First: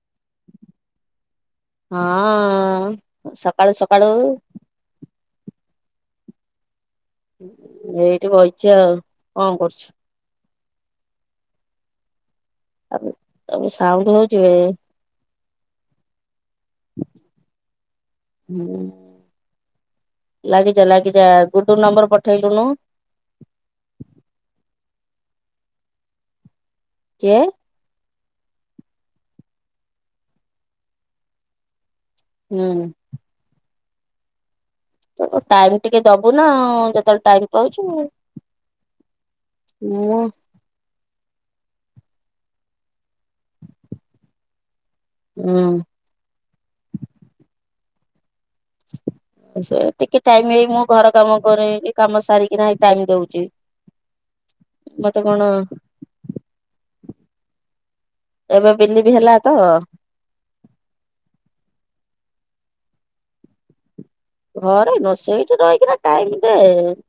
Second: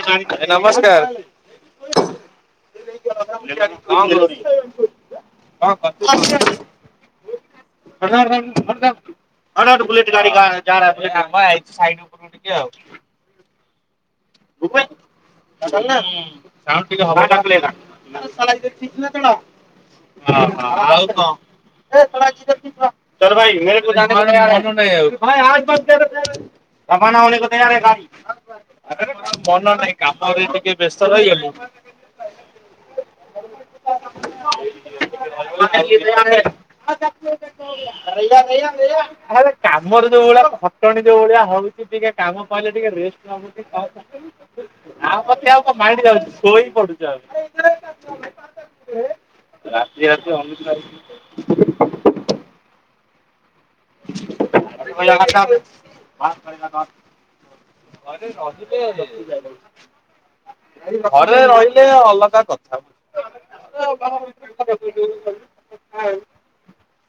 [inaudible] ଭାଇ ନମସ୍କାର। ହଁଅଁ ସକାଳୁ ସକାଳୁ। [unintelligible] [inaudible] ଏଇଠି ଆଇଚି ବଇଚି ଆଉ କଣ ସାଇଟ କରୁଛୁ? ଉପରୁକୁ ଟିକେ ଆଉ। ଆ ଆ ସାଉଣ୍ଡ ହୋ [inaudible] ହୁଁ ସାଉଣ୍ଡ ଟିକେ ହବପା। ହୁଁ। [unintelligible] ଅହ ଲାଗିଯା ଆଉ ଲାଗିଯା କ ଗୁଡୁ [inaudible] ନମ୍ବର ପଠେଇଲୁନୁ ସରୁ ଭାଇ [unintelligible] ଜପାନା କିଏ ଓଲି ଗୋଟେ ଆଡେ ଗାଡ଼ି। ମନ ନାହିଁ କାମରେ ଟିକେ ବ୍ୟସ୍ତ ରହିଗଲି। ହୁଁ। [inaudible] ଏଇଠି [unintelligible] ଟାଇମ କାମରେ ଟିକେ ଦବୁ ନା ଯୋଉ ଯେତେବେଳେ ଭଳିଆ ଟାଇମ ପାଉଛୁ। ଖଟଣି ଯୋଉ ଭଳିଆ ହଉଛି ମୁଁ ଟିକେ କାମ ସଇଲେ ଟିକେ ରେଷ୍ଟ [unintelligible] ଆଉ ମତେ ଆଉ ହୁଁ କଣ ମାଇଣ୍ଡି ଯାଉଛି ଶୋଇ ପଡୁଛୁ ଆମେ। ସାର ଟିକେ ଟାଇମ ହେଇ ମୁଁ ଘର କାମ କରେ କାମ ସାରିକି ନା ହେଇ ଟାଇମ ଦଉଚି। [unintelligible] ଏବେ ବିଲିଭି ହେଲା ତ। ଘରେ ରହିଲେ ଅଲଗା କଥା। ଘରେ ନୁହଁ ସେଇଠି ରହିକି ନା ଟାଇମ୍ ଦେ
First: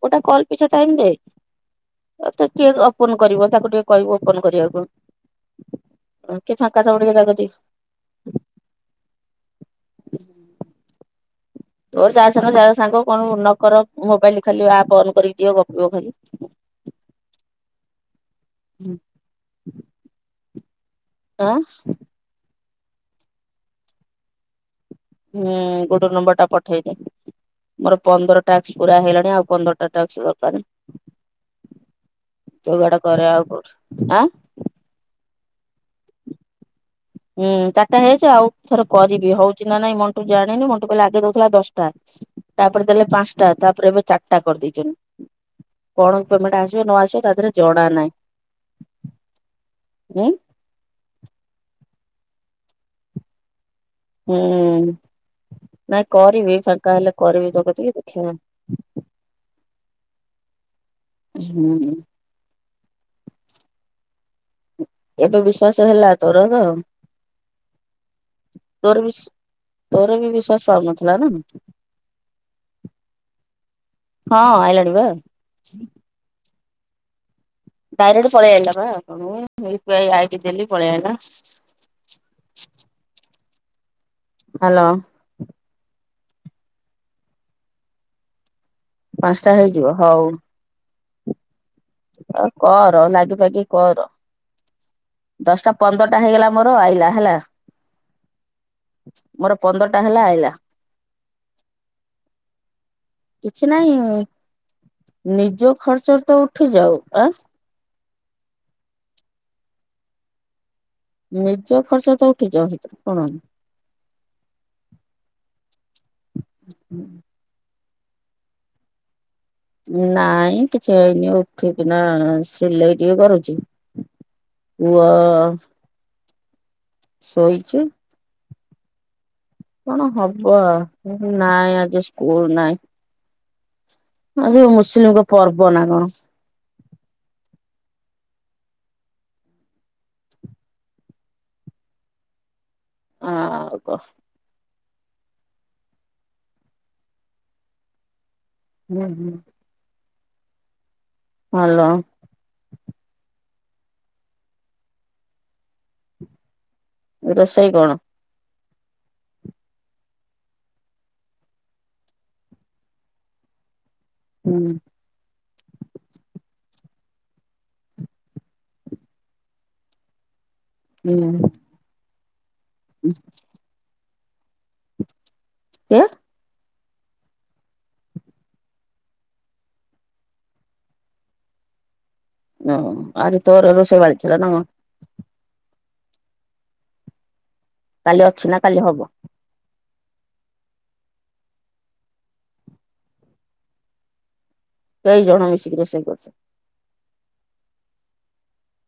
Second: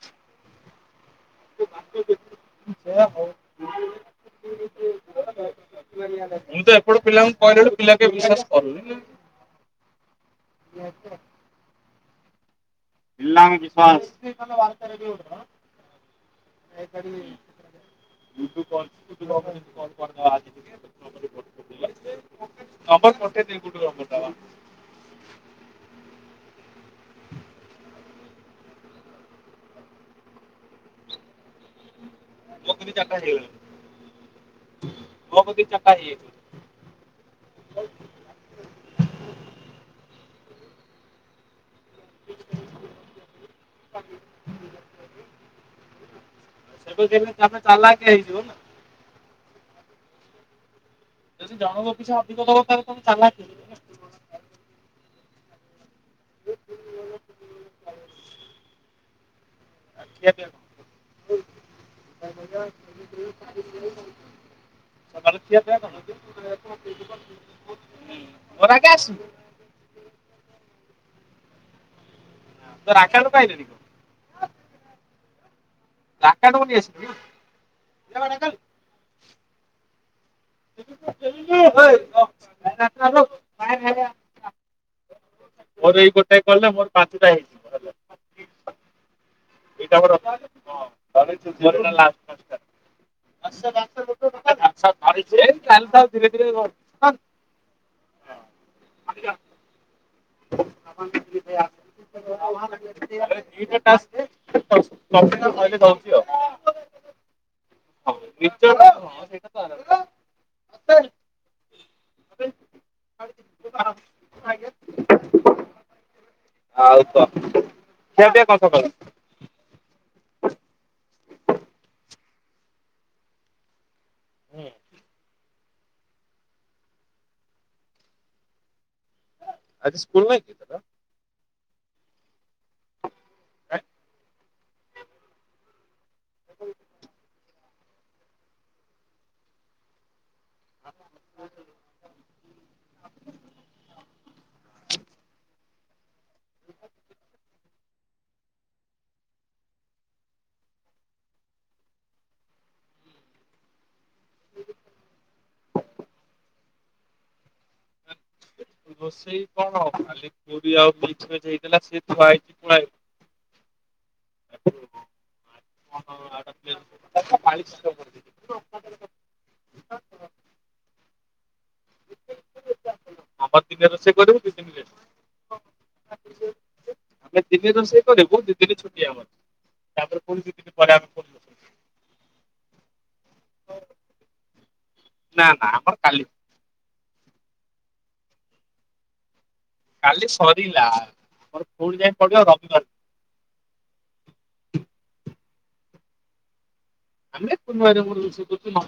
ଗୋଟା କଲ୍ ପିଛା ଟାଇମ୍ ଦେ। ଆଉ ତ କିଏ ଓପନ୍ କରିବ ତାକୁ ଟିକେ କହିବୁ ଓପନ କରିଆକୁ। ଆଉ କିଏ ଫାଙ୍କା ଥବ ଟିକେ ତା କତିକି। ପିଲା କିଏ ବିଶ୍ୱାସ କରୁନି। [unintelligible] ତୋର ଯାହା ସାଙ୍ଗେରେ ଯାହା ସାଙ୍ଗ କଣ ଉ ନକର ମୋବାଇଲି ଖାଲି ଆପ୍ ଅନ୍ କରିକି ଦିଅ ଗପିବ ଖାଲି। ଯାଇ ପାରିବିନ୍ [inaudible] [unintelligible] ତମରି ଆଁ ଗୋଟେ ଦି ଫୁଟୁ ଲମ୍ବଟା ବା। ହୁଁ ଗୋଟେ ନମ୍ବରଟା ପଠେଇ ଦେ। ମୋର ପନ୍ଦରଟା ଅଛି ପୁରା ହେଇଗଲାଣି ଆଉ ପନ୍ଦରଟା ଟାକ୍ସ ଦରକାର। ହୁଁ ଯୋଗାଡ କରେ ଆଉ କୋଉଠି ଆଁ। ଗୁଅ ପକେଇ ଚାରଟା ହେଇଯାଇଛି। ହୁଁ ଚାରଟା ହେଇଯାଇଛି ଆଉ ଥରେ କରିବି ହଉଛି ନା ନାଇଁ ମଣ୍ଟୁ ଜାଣିନି ମଣ୍ଟୁ କହିଲା ଆଗେ ଦଉଥେଲା ଦଶ୍ ଟା ତାପରେ ଦେଲେ ପାଂଶଟା ତାପରେ ଏବେ ଚାରଟା କରିଦେଇଚନ୍। କଣ ପମେଣ୍ଟ ଆସିବ ନ ଆସିବ ତା ଧିଏରେ ଜଣା ନାଇଁ ଉଁ ଯଦି ଜଣଙ୍କ ପିଛା ଅଧିକ ଦବ ତାପରେ ତମେ ଚାଲାକ୍ [inaudible] ହୁଁ ନାଇଁ କରିବି ଫାଙ୍କା ହେଲେ କରିବି ତୋ କତିକି ଦେଖିବା। ଆଜି ଆମେ [inaudible] ହୁଁ। [inaudible] ସକାଲୁ ଏବେ ଖିଆ ପିଆ ବିଶ୍ଵାସ ହେଲା କଣ [inaudible] ତୋର ତ ମୋର ଆଗେ ତୋର ବି ଆସୁ। ତୋର ବି ବିଶ୍ଵାସ ପାଉନଥିଲା ନା। [unintelligible] ପାଇଲେନି କି। ହଁ ଆଇଲାଣି ବା। ଲାକାଣ୍ଡ ମୁଁ ନେଇ ଆସିବି। ଡାଇରେଟ୍ ପଳେଇ ଆଇଲା ବା ଆକାଉଣ୍ଟକୁ ମୁଁ U P I I D ଦେଲି ପଳେଇ ଆଇଲା। ଇଏ ହେଇ। ହାଲୋ। ମୋର ଏଇ ଗୋଟାଏ କଲରେ ମୋର ପାଞ୍ଚୁଟା ହେଇଯି ପାଂଶଟା ହେଇଯିବ ହଉ। [unintelligible] ଆରେଇଚିରେ ଆଉ ହେଇ କର ଲାଗି ପାଗି ତାହଲେ କର ତ ଆଉ ଦଶଟା ଧୀରେ ପନ୍ଦରଟା ହେଇଗଲା ମୋର ଧୀରେ ଆଇଲା ହେଲା [inaudible] ମୋର ପନ୍ଦରଟା ହେଲା ଆଇଲ୍ [unintelligible] କିଛି ନାଇଁ ନିଜ ଖର୍ଚ୍ଚ ତ ଉଠି ଯାଉ ଆଁ। [unintelligible] ନିଜ ଖର୍ଚ୍ଚ ତ ଉଠିଯାଉ ସେଥେରେ କଣ ଆଉ ତ ଖିଆ ପିଆ କଁ ସକାଳୁ। ନାଇଁ କିଛି ହେଇନି ଉଠିକିନା ସିଲେଇ ଟିକେ କରୁଚି। ପୁଅ ସୋଇଚି। କଣ ହବ ନାଇଁ ଆଜି ସ୍କୁଲ୍ ନାଇଁ। [inaudible] ହଁ ସେଉ ମୁସଲିମ୍ଙ୍କ ପର୍ବନା କଣ। ହୁଁ। ହୁଁ। ଆଉକଁ। ହୁଁ ହୁଁ। ହାଲୋ। [inaudible] ରୋଷେଇ କଣ? ରୋଷେଇ କଣ ଖାଲି ପୁରୀ ଆଉ ମିକ୍ସିଭେଜ୍ ହେଇଥିଲା ସେଥୁଆହେଇଚି ଥୁଆହେଇଚି ହୁଁ। [unintelligible] ହୁଁ। ଉଁ। ଆମର ଦିନେ ରୋଷେଇ କରିବୁ ଦିଦିନି ଖାଇବୁ। କିଏ? ଆମେ ଦିନେ ରୋଷେଇ କରିବୁ ଦି ଦିନି ଛୁଟି ଆମର। ତାପରେ ପୁଣି ଦି ଦିନି ପରେ ଆମକୁ [unintelligible] ଆଜି ତୋର ରୋଷେଇ ପାଳ ଥିଲାନା କଣ? ନା ନା ଆମର କାଲି। କାଲି ଅଛିନା କାଲି ହବ? କାଲି ସରିଲା ମୋର ଫୁଣି ଯାଇକି ପଡ଼ିବ ରବିବାର କେଇ ଜଣ ମିଶିକି ରୋଷେଇ କରୁଚ? ଆମେ କୁନୁ ଭାଇର ମୋର ରୋଷେଇ କରୁଚୁ [unintelligible]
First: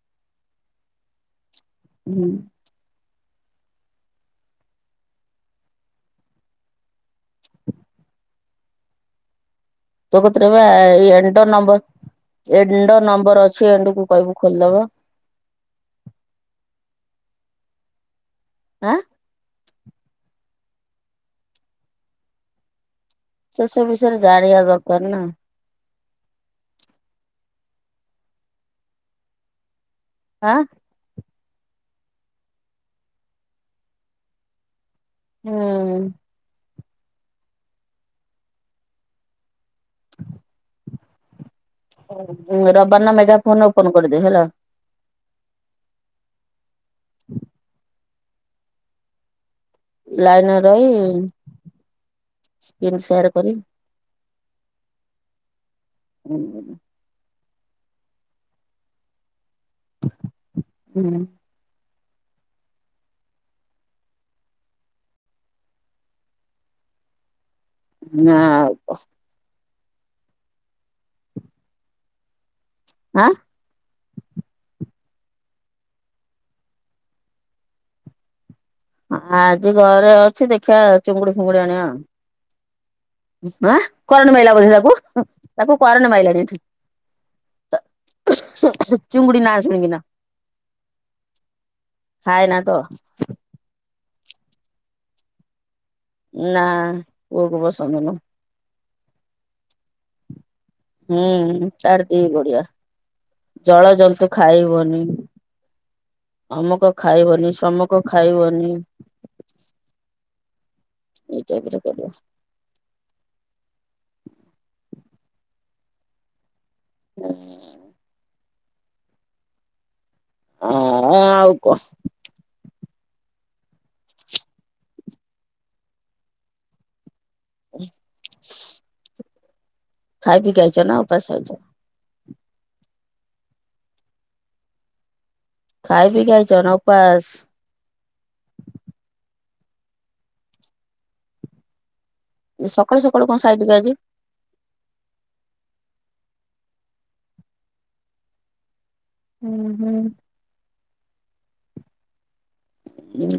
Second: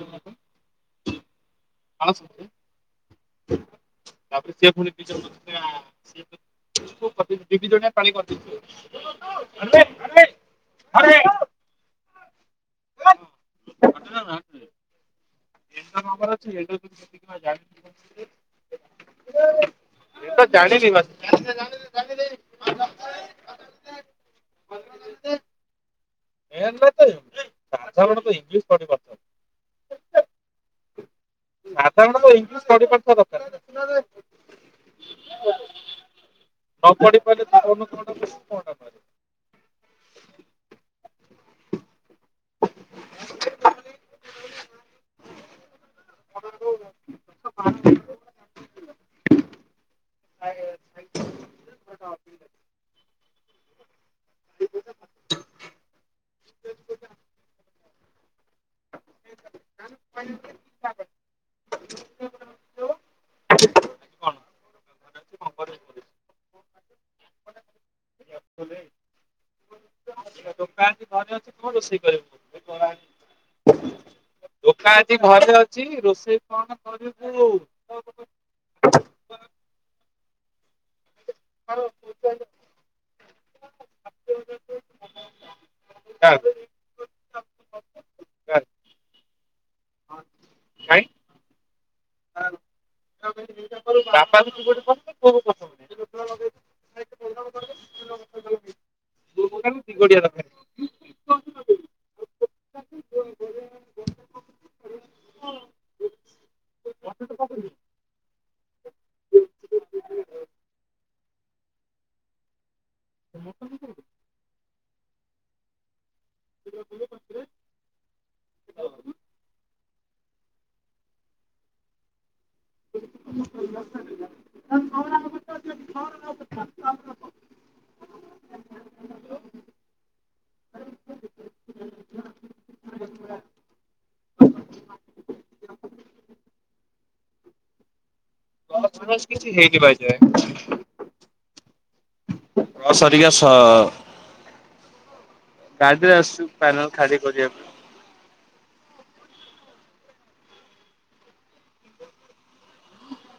କଁ [unintelligible] ତାପରେ ସିଏ ପୁଣି ଦି ଜଣ [unintelligible] ଦି ଦି ଜଣ ପାଳି [unintelligible] [unintelligible] ତୋକତିରେବା ଏ ଏଣ୍ଡ ନମ୍ବର ଏଣ୍ଡ ନମ୍ବର ଅଛି ଏଣ୍ଡକୁୁ କହିବୁ ଖୋଲିଦବ। ଏଣ୍ତ ନମ୍ବର ଅଛି ଏ [unintelligible] ଆଁ। ଏଣ୍ତ ଜାଣିିଚି [unintelligible] ଚାଷ ବିଷୟରେ ଜାଣିବା ଦରକାରନା। [unintelligible] ଇଂଲିଶ୍ ପଢିପାରୁଛନ୍ତି। ଆଁ। ସାଧାରଣ ଇଂଲିଶ୍ ପଢିପାରୁଥିବା ଦରକାର୍। ହୁଁ। ନପଢି ପାରିଲେ [unintelligible] [inaudible] ରବିବାର ଦିନ ମେଗା ଫୋନ୍ ଓପନ୍ କରିଦେ ହେଲା। ଲାଇନିରେ ରହି ସ୍କ୍ରିନ୍ ସେଟ୍ କରି ହୁଁ। ହୁଁ। ନାଁ ଆଉକଁ ଟୋକା ଆଜି ଘରେ ଅଛି କଁ ରୋଷେଇ କରିବୁ? ଆଁ। ଟୋକା ଆଜି ଘରେ ଅଛି ରୋଷେଇ କଣ କରିବୁ? ଆଜି ଘରେ ଅଛି ଦେଖିଆ ଚିଙ୍ଗୁଡି ଫିଙ୍ଗୁଡି ଆଣିବା। ଆଁ କରେଣ୍ଡ ମାଇଲା ବୋଧେ ତାକୁ ତାକୁ କରେଣ୍ଡ ମାଇଲାଣି ଏଠି। ଚିଙ୍ଗୁଡ଼ି ନାଆ ସୁଣିକିନା। ଖାଇନା ତ? ବାପା କୁ ଚିଙ୍ଗୁଡ଼ି ପସନ୍ଦ, ପୁଅ କୁ ପ ନା ପୁଅକୁ ପସନ୍ଦନୁ। [unintelligible] ହୁଁ ତାର ଦି ଗୋଡିଆ ଜଳ ଜନ୍ତୁ ଖାଇବନି। ଅମକ ଖାଇବନି ଶମକ ଖାଇବନି। ଏଇଟାଇପର କରିଆ। ଆ ମୋ ପାଇଁ ବି କରିବେ। [inaudible] [inaudible] [unintelligible] ଉଁ ଆଉ କ [unintelligible] [unintelligible] [unintelligible] ଖାଇ ପି କି ଆଇଚ ନା ଉପାସ ଆଇଚ? [unintelligible] ଖାଇ ପି କି ଆଇଚ ନା ଓପାସ? [unintelligible] ନ ସକାଳୁ ସକାଳୁ ସରିକା କଣ ସ ସାଇଟିକି ଗାଡିରେ ଆସୁ ପ୍ୟାନେଲ ଖାଲି କରି ପାଇଁ। ଉଁ ହୁଁ।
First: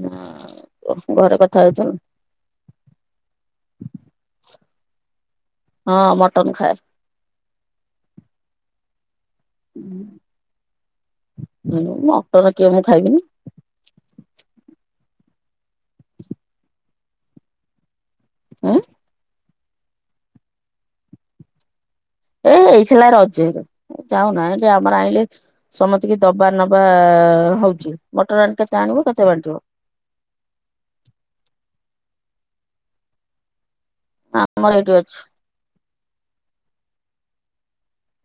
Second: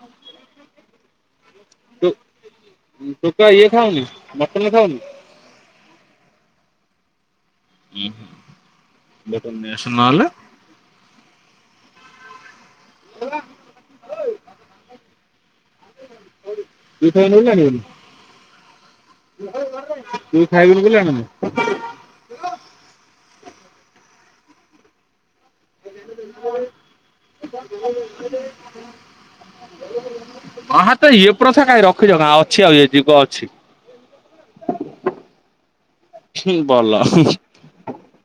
ନା ଘରେ କଥା ହଉଥ। ଟୁ ଟୋକା ଇଏ ଖାଉନି ମଟନ ଖାଉନି? ହଁ ମଟନ୍ ଖାଏ। ଉଁ [unintelligible] ନହେଲେ। ଉଁ ମଟନ କିଏ ମୁଁ ଖାଇବିନି। [unintelligible] ଦି ଥର ହେନେ ବି ଜାଣିବନି। ଉଁ। ତୁ ଖାଇବୁନୁ ବୋଲି ଆଣୁନୁ। ଏ ହେଇଥିଲା ରଜରେ ଯାଉନା ଏ ଆମର ଆଇଁଲେ ସମତିକି ଦବା ନବା ହଉଛି ମଟର ଆଣି କେତେ ଆଣିବୁ କେତେ ବାଣ୍ଟିବୁ? ଆହା ତ ଇଏ ପ୍ରଥା କାଇଁ ରଖିଚ ଅଛି ଆଉ ଇଏ ଯୁଗ ଅଛି। ଆମର ଏଇଟି ଅଛି। ହୁଁ ବଲ।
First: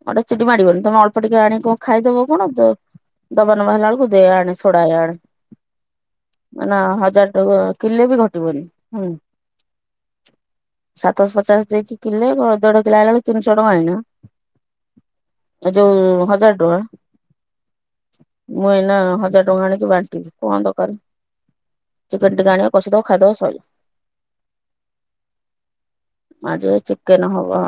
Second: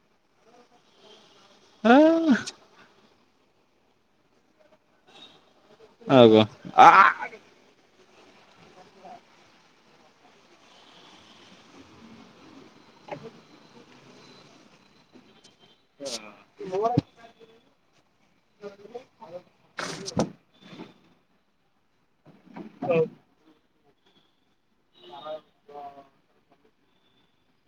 ଗୋଟେ ଚିଟି ମାଡିବନି ତମେ ଅଳ୍ପ ଟିକେ ଆଣି କଣ ଖାଇଦବ କଣ ଯ ଦବା ନବା ହେଲା ବେଳକୁ ଦେ ଆଣେ ସୋଡାଏ ଆଣେ ମାନେ ହଜାର ତବ କିଲେ ବି ଘଟିବନି ହୁଁ। ସାତଶ ପଚାଶ ଦେଇକି କିଲେ ଦେଢ କିଲା ଆଇଁଲା ବେଳେ ତିନିଶହ ଟଙ୍କା ଏଇନା। ଏ ଯୋଉ ହଜାର ଟଙ୍କା। ମୁଁ ଏଇନା ହଜାର ଟଙ୍କା ଆଣିକି ବାଣ୍ଟିବି କଣ ଦରକାର? ଚିକେନ ଟିକେ ଆଣିବ କସିଦବ ଖାଇଦବ ସଇଲା। ଆଜିପା ଚିକେନ ହବ।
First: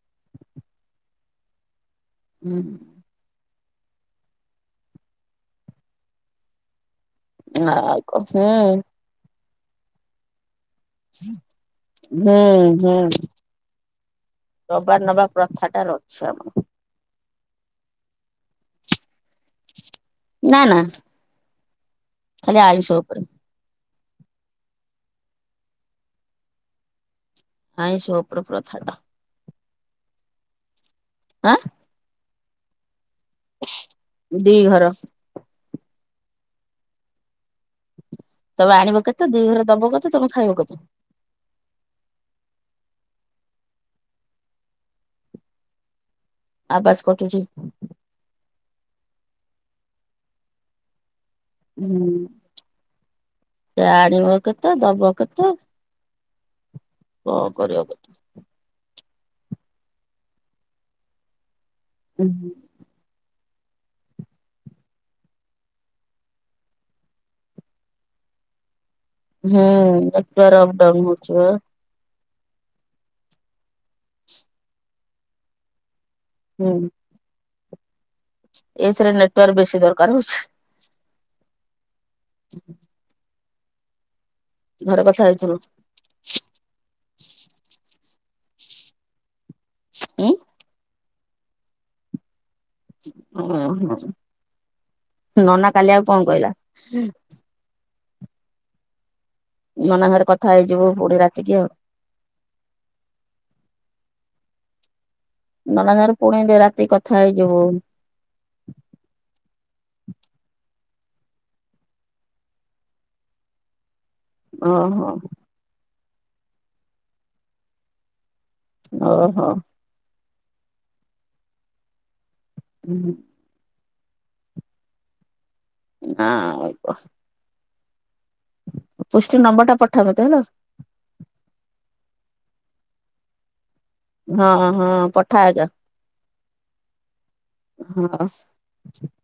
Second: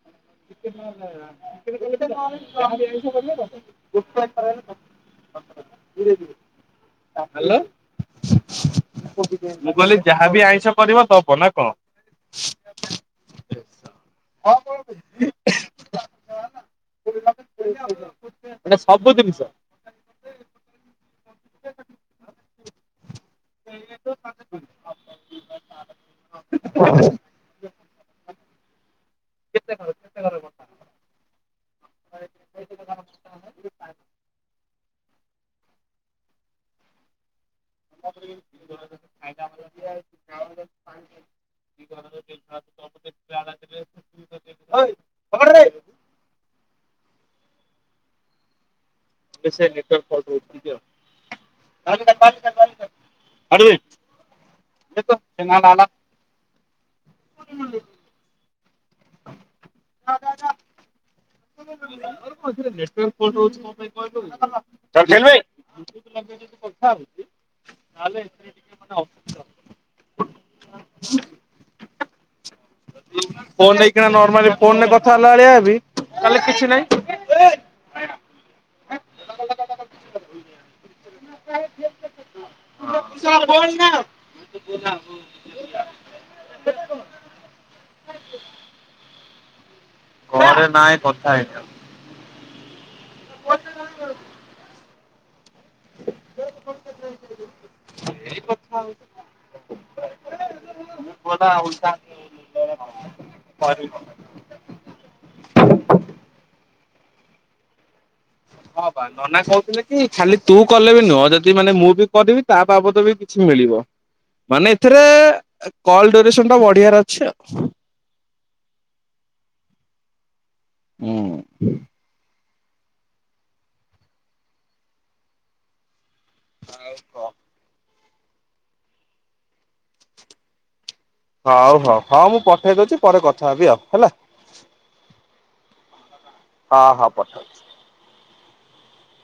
[inaudible] ହୁଁ ଧୀରେ ଧୀରେ। ନା କହ ହୁଁ। ମୁଁ କହିଲି ଯାହାବି ଆଇଁଷ କରିବ ଦବ ନା କଣ? ହୁଁ ହୁଁ ଦବା ନବା ପ୍ରଥାଟା ଅଛି ଆମର। ମାନେ ସବୁ ଜିନିଷ। ନା ନା। ଆ ଖାଲି ଆଇଁଷ୍ ଉପରେ ଆଇଁଷ ଉପରେ ପ୍ରଥାଟା। [inaudible] ହାଁ। ଦି ଘର। ତା ତମେ ଆଣିବ କେତେ ଦି ଘର ଦବ କେତେ ତମେ ଖାଇବ କେତେ? [inaudible] ଆବାଜ କଟୁଛି। ହୁଁ [inaudible] ଆଣିବ କେତେ ଦବ କେତେ କଣ କରିବ କେତେ? ହୁଁ [inaudible] [inaudible] ଆଲେ ହୁଁ ନେଟୱର୍କ ଅପଡାଉନ ହଉଛି ବା। ଫୋନ ନେଇକିନା ନର୍ମାଲି ଫୋନରେ କଥା ହେଲା ଭଳିଆଲେ କିଛି ନାହିଁ। ଏଥିରେ ନେଟୱାର୍ ବେଶୀ ଦରକାର ହଉଛି। [inaudible] ଘରେ କଥା ହେଇଥିଲୁ? ହ ଉଁ ଘରେ ନାଇଁ କଥା ହେଇନି ଆଉ ଓହୋ ନନା କାଲି ଆଉ କଣ କହିଲା? କଥା ହଉଛି। ନନା ସାଙ୍ଗରେ କଥା ହେଇଯିବୁ ପୁଣି ରାତିକି ଆଉ [inaudible] ନନା ସାଙ୍ଗରେ ପୁଣି ରାତିକି କଥା ହେଇଯିବୁ। ହଁ ବା ନନା କହୁଥିଲେ କି ଖାଲି ତୁ କଲେ ବି ନୁହଁ ଯଦି ମାନେ ମୁଁ ବି କରିବି ତା ବାବଦ ବି କିଛି ମିଳିବ। ମାନେ ଏଥିରେ ଓହୋ କଲ ଡୁରେସନଟା ବଢିଆର ଅଛି ଆଉ ଓହୋ। ହୁଁ। ହୁଁ [unintelligible] ପୁଷ୍ଟି ନମ୍ବର ଟା ପଠାମତେ ହେଲା। ହଉ ହଉ ହଁ ମୁଁ ପଠେଇ ଦଉଚି ପରେ କଥା ହେବି ଆଉ ହେଲା। ହଁ ହଁ ପଠା ଆଗ। ହ ହ ପଠଉଚି। [unintelligible]